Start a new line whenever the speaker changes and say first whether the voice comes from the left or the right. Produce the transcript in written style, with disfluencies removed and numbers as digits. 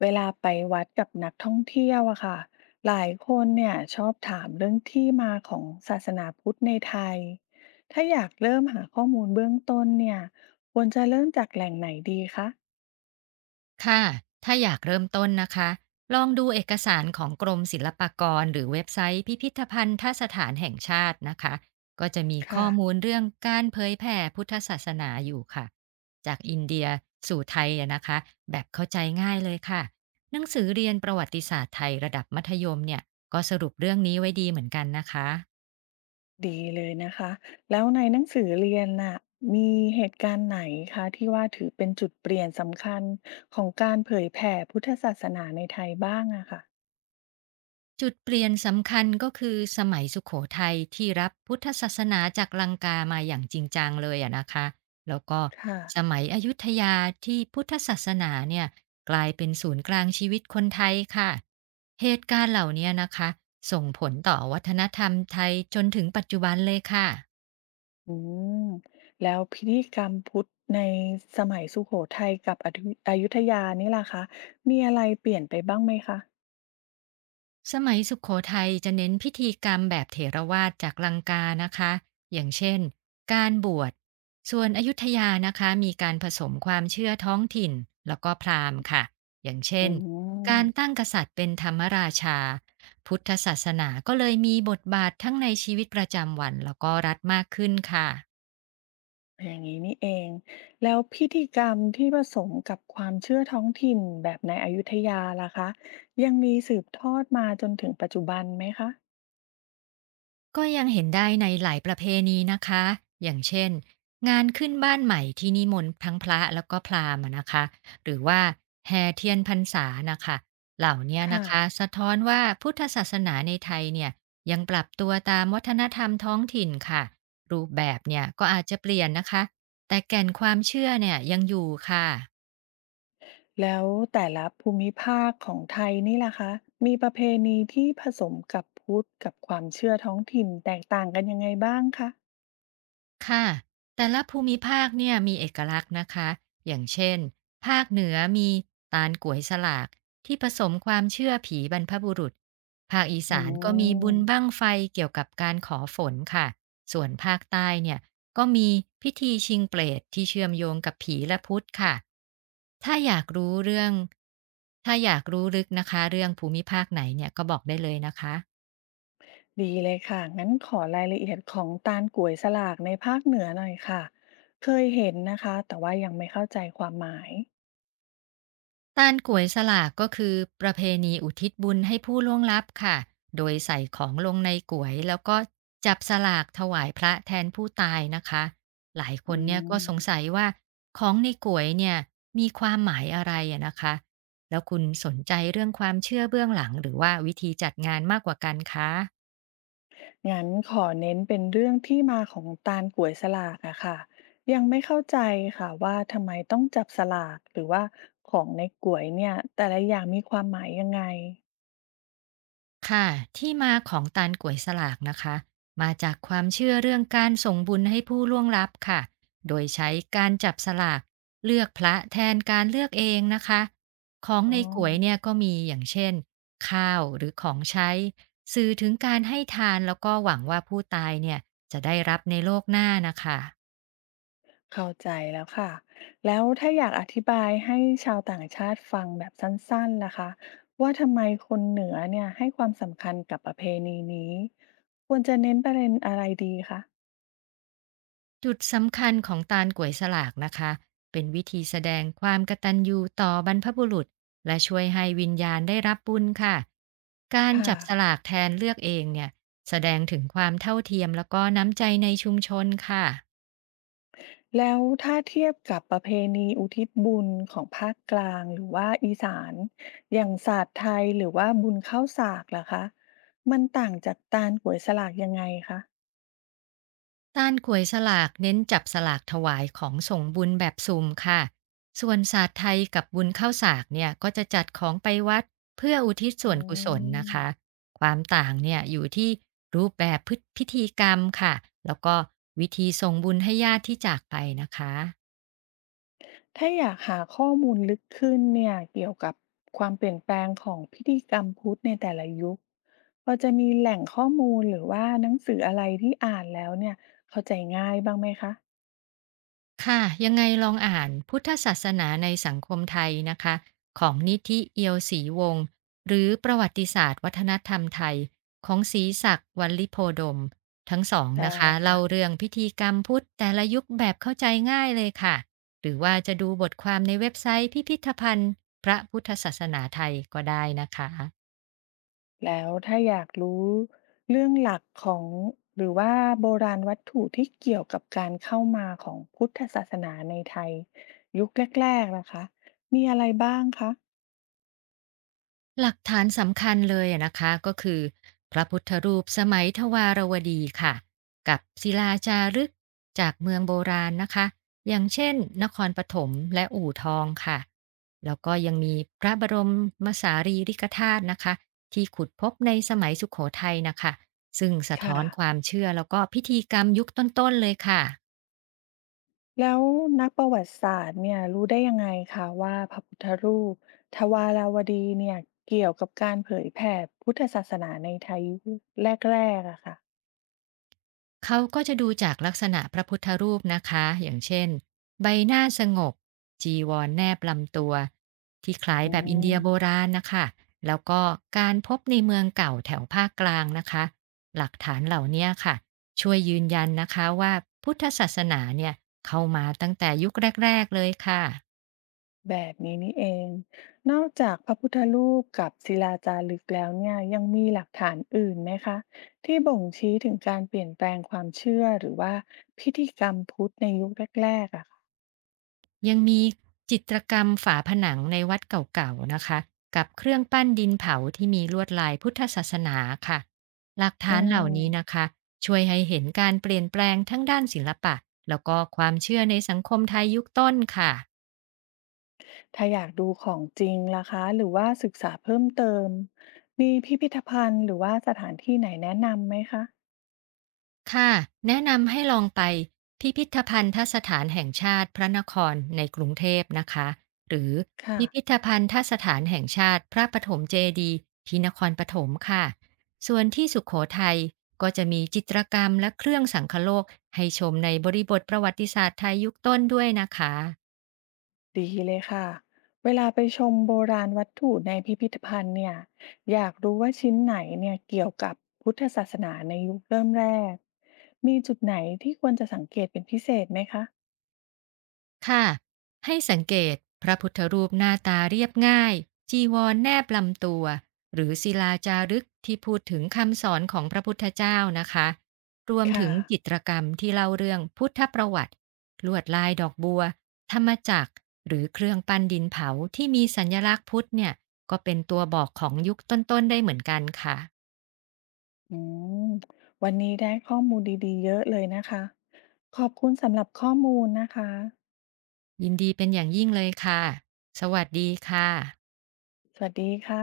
left: เวลาไปวัดกับนักท่องเที่ยวอะค่ะหลายคนเนี่ยชอบถามเรื่องที่มาของศาสนาพุทธในไทย ถ้าอยากเริ่มหาข้อมูลเบื้องต้นเนี่ยควรจะเริ่มจากแหล่งไหนดีคะ
right: ค่ะถ้าอยากเริ่มต้นนะคะลองดูเอกสารของกรมศิลปากรหรือเว็บไซต์พิพิธภัณฑสถานแห่งชาตินะคะก็จะมีข้
left: ค่ะ
right: อมูลเรื่องการเผยแผ่พุทธศาสนาอยู่ค่ะจากอินเดียสู่ไทยอะนะคะแบบเข้าใจง่ายเลยค่ะหนังสือเรียนประวัติศาสตร์ไทยระดับมัธยมเนี่ยก็สรุปเรื่องนี้ไว้ดีเหมือนกันนะคะ
left: ดีเลยนะคะ แล้วในหนังสือเรียนน่ะมีเหตุการณ์ไหนคะที่ว่าถือเป็นจุดเปลี่ยนสำคัญของการเผยแผ่พุทธศาสนาในไทยบ้างอะค่ะ
right: จุดเปลี่ยนสำคัญก็คือสมัยสุขโขทัยที่รับพุทธศาสนาจากลังกามาอย่างจริงจังเลยอะนะคะแล้วก็
left: ค่ะ
right: สมัยอยุธยาที่พุทธศาสนาเนี่ยกลายเป็นศูนย์กลางชีวิตคนไทยค่ะเหตุการณ์เหล่านี้นะคะส่งผลต่อวัฒนธรรมไทยจนถึงปัจจุบันเลยค่ะ
left: อืมแล้วพิธีกรรมพุทธในสมัยสุโขทัยกับอยุธยานี่ล่ะคะมีอะไรเปลี่ยนไปบ้างไหมคะ
right: สมัยสุขโขทัยจะเน้นพิธีกรรมแบบเถรวาทจากลังกานะคะอย่างเช่นการบวชส่วนอยุธยานะคะมีการผสมความเชื่อท้องถิ่นแล้วก็พราหมณ์ค่ะอย่างเช่
left: อื
right: นการ
left: ม
right: ตั้งกษัตริย์เป็นธรรมราชาพุทธศาสนาก็เลยมีบทบาททั้งในชีวิตประจำวันแล้วก็รัฐมากขึ้นค่ะ
left: อย่างนี้นี่เองแล้วพิธีกรรมที่ผสมกับความเชื่อท้องถิ่นแบบในอยุธยาล่ะคะยังมีสืบทอดมาจนถึงปัจจุบันไหมคะ
right: ก็ยังเห็นได้ในหลายประเพณีนะคะ อย่างเช่นงานขึ้นบ้านใหม่ที่นิมนต์ทั้งพระแล้วก็พราหมณ์อะนะคะ หรือว่าแห่เทียนพรรษานะคะ เหล่าเนี้ยนะ
left: ค่ะ
right: คะสะท้อนว่าพุทธศาสนาในไทยเนี่ยยังปรับตัวตามวัฒนธรรมท้องถิ่นค่ะ รูปแบบเนี่ยก็อาจจะเปลี่ยนนะคะ แต่แก่นความเชื่อเนี่ยยังอยู่ค่ะ
left: แล้วแต่ละภูมิภาคของไทยนี่ล่ะคะมีประเพณีที่ผสมกับพุทธกับความเชื่อท้องถิ่นแตกต่างกันยังไงบ้างคะ
right: ค่ะแต่ละภูมิภาคเนี่ยมีเอกลักษณ์นะคะอย่างเช่นภาคเหนือมีตาลก๋วยสลากที่ผสมความเชื่อผีบรรพบุรุษภาคอี
left: อื
right: สานก็มีบุญบั้ง
left: ม
right: ไฟเกี่ยวกับการขอฝนค่ะส่วนภาคใต้เนี่ยก็มีพิธีชิงเปรตที่เชื่อมโยงกับผีและพุทธค่ะถ้าอยากรู้เรื่องถ้าอยากรู้ลึกนะคะเรื่องภูมิภาคไหนเนี่ยก็บอกได้เลยนะคะ
left: ดีเลยค่ะงั้นขอรายละเอียดของตาลก๋วยสลากในภาคเหนือหน่อยค่ะเคยเห็นนะคะแต่ว่ายังไม่เข้าใจความหมาย
right: ตานก๋วยสลากก็คือประเพณีอุทิศบุญให้ผู้ล่วงลับค่ะ โดยใส่ของลงในก๋วยแล้วก็จับสลากถวายพระแทนผู้ตายนะคะ หลายค
left: อื
right: นเนี่ยก็
left: ม
right: สงสัยว่าของในก๋วยเนี่ยมีความหมายอะไรอะนะคะแล้วคุณสนใจเรื่องความเชื่อเบื้องหลังหรือว่าวิธีจัดงานมากกว่ากันคะ
left: งั้นขอเน้นเป็นเรื่องที่มาของตาลก๋วยสลากอะค่ะยังไม่เข้าใจค่ะว่าทำไมต้องจับสลากหรือว่าของในก๋วยเนี่ยแต่ละอย่างมีความหมายยังไง
right: ค่ะที่มาของตาลก๋วยสลากนะคะมาจากความเชื่อเรื่องการส่งบุญให้ผู้ล่วงลับค่ะโดยใช้การจับสลากเลือกพระแทนการเลือกเองนะคะของ
left: อ๋อ
right: ในก๋วยเนี่ยก็มีอย่างเช่นข้าวหรือของใช้สื่อถึงการให้ทานแล้วก็หวังว่าผู้ตายเนี่ยจะได้รับในโลกหน้านะคะ
left: เข้าใจแล้วค่ะแล้วถ้าอยากอธิบายให้ชาวต่างชาติฟังแบบสั้นๆล่ะคะว่าทำไมคนเหนือเนี่ยให้ความสำคัญกับประเพณีนี้ควรจะเน้นประเด็นอะไรดีคะ
right: จุดสำคัญของตาลก๋วยสลากนะคะ เป็นวิธีแสดงความกตัญญูต่อบรรพบุรุษและช่วยให้วิญญาณได้รับบุญค่ะ การ
left: ค่ะ
right: จับสลากแทนเลือกเองเนี่ยแสดงถึงความเท่าเทียมแล้วก็น้ำใจในชุมชนค่ะ
left: แล้วถ้าเทียบกับประเพณีอุทิศบุญของภาคกลางหรือว่าอีสานอย่างศาสตร์ไทยหรือว่าบุญข้าวสากล่ะคะมันต่างจากตาลกวยสลากยังไงคะ
right: การขวยสลากเน้นจับสลากถวายของส่งบุญแบบสุ่มค่ะส่วนศาสตร์ไทยกับบุญข้าวสากเนี่ยก็จะจัดของไปวัดเพื่ออุทิศส่
left: อื
right: วนกุศลนะคะ
left: ม
right: ความต่างเนี่ยอยู่ที่รูปแบบพิธีกรรมค่ะแล้วก็วิธีส่งบุญให้ญาติที่จากไปนะคะ
left: ถ้าอยากหาข้อมูลลึกขึ้นเนี่ยเกี่ยวกับความเปลี่ยนแปลงของพิธีกรรมพุทธในแต่ละยุคพอจะมีแหล่งข้อมูลหรือว่าหนังสืออะไรที่อ่านแล้วเนี่ยเข้าใจง่ายบ้างไหมคะ
right: ค่ะยังไงลองอ่านพุทธศาสนาในสังคมไทยนะคะของนิธิเอียวศรีวงศ์หรือประวัติศาสตร์วัฒนธรรมไทยของศรีศักดิ์วัลลิโพดมทั้งสองนะ
left: ได้
right: คะเล่า
left: ค่ะ
right: เรื่องพิธีกรรมพุทธแต่ละยุคแบบเข้าใจง่ายเลยค่ะหรือว่าจะดูบทความในเว็บไซต์พิพิธภัณฑ์พระพุทธศาสนาไทยก็ได้นะคะ
left: แล้วถ้าอยากรู้เรื่องหลักของหรือว่าโบราณวัตถุที่เกี่ยวกับการเข้ามาของพุทธศาสนาในไทยยุคแรกๆละคะมีอะไรบ้างคะ
right: หลักฐานสำคัญเลยอะนะคะก็คือพระพุทธรูปสมัยทวารวดีค่ะกับศิลาจารึกจากเมืองโบราณนะคะอย่างเช่นนครปฐมและอู่ทองค่ะแล้วก็ยังมีพระบรมสารีริกธาตุนะคะที่ขุดพบในสมัยสุโขทัยนะคะซึ่งสะท้
left: ค่ะ
right: อนความเชื่อแล้วก็พิธีกรรมยุคต้นๆเลยค่ะ
left: แล้วนักประวัติศาสตร์เนี่ยรู้ได้ยังไงคะว่าพระพุทธรูปทวาราวดีเนี่ยเกี่ยวกับการเผยแผ่พุทธศาสนาในไทยยุคแรกๆอะค่ะ
right: เขาก็จะดูจากลักษณะพระพุทธรูปนะคะอย่างเช่นใบหน้าสงบจีวรแนบลำตัวที่คล้าย
left: อื
right: แบบอินเดียโบ
left: ม
right: ราณนะคะแล้วก็การพบในเมืองเก่าแถวภาคกลางนะคะหลักฐานเหล่าเนี้ยค่ะช่วยยืนยันนะคะว่าพุทธศาสนาเนี่ยเข้ามาตั้งแต่ยุคแรกๆเลยค่ะ
left: แบบนี้นี่เองนอกจากพระพุทธรูปกับศิลาจารึกแล้วเนี่ยยังมีหลักฐานอื่นไหมคะที่บ่งชี้ถึงการเปลี่ยนแปลงความเชื่อหรือว่าพิธีกรรมพุทธในยุคแรกๆอะค่ะ
right: ยังมีจิตรกรรมฝาผนังในวัดเก่าๆนะคะกับเครื่องปั้นดินเผาที่มีลวดลายพุทธศาสนาค่ะหลัก
left: อื
right: ฐานเหล่า
left: ม
right: นี้นะคะช่วยให้เห็นการเปลี่ยนแปลงทั้งด้านศิลปะแล้วก็ความเชื่อในสังคมไทยยุคต้นค่ะ
left: ถ้าอยากดูของจริงล่ะคะหรือว่าศึกษาเพิ่มเติมมีพิพิธภัณฑ์หรือว่าสถานที่ไหนแนะนำไหมคะ
right: ค่ะแนะนำให้ลองไปพิพิธภัณฑสถานแห่งชาติพระนครในกรุงเทพนะคะหรือ
left: ค่ะ
right: พิพิธภัณฑสถานแห่งชาติพระปฐมเจดีย์ที่นครปฐมค่ะส่วนที่สุขโขทัยก็จะมีจิตรกรรมและเครื่องสังคโลกให้ชมในบริบทประวัติศาสตร์ไทยยุคต้นด้วยนะคะ
left: ดีเลยค่ะเวลาไปชมโบราณวัตถุในพิพิธภัณฑ์เนี่ยอยากรู้ว่าชิ้นไหนเนี่ยเกี่ยวกับพุทธศาสนาในยุคเริ่มแรกมีจุดไหนที่ควรจะสังเกตเป็นพิเศษไหมคะ
right: ค่ะให้สังเกตพระพุทธรูปหน้าตาเรียบง่ายจีวรแนบลำตัวหรือศิลาจารึกที่พูดถึงคำสอนของพระพุทธเจ้านะคะรวมถึ
left: ค่ะ
right: งจิตรกรรมที่เล่าเรื่องพุทธประวัติลวดลายดอกบัวธรรมจักรหรือเครื่องปั้นดินเผาที่มีสัญลักษณ์พุทธเนี่ยก็เป็นตัวบอกของยุคต้นๆได้เหมือนกันค่ะ
left: อืมวันนี้ได้ข้อมูลดีๆเยอะเลยนะคะขอบคุณสำหรับข้อมูลนะคะ
right: ยินดีเป็นอย่างยิ่งเลยค่ะสวัสดีค่ะ
left: สวัสดีค่ะ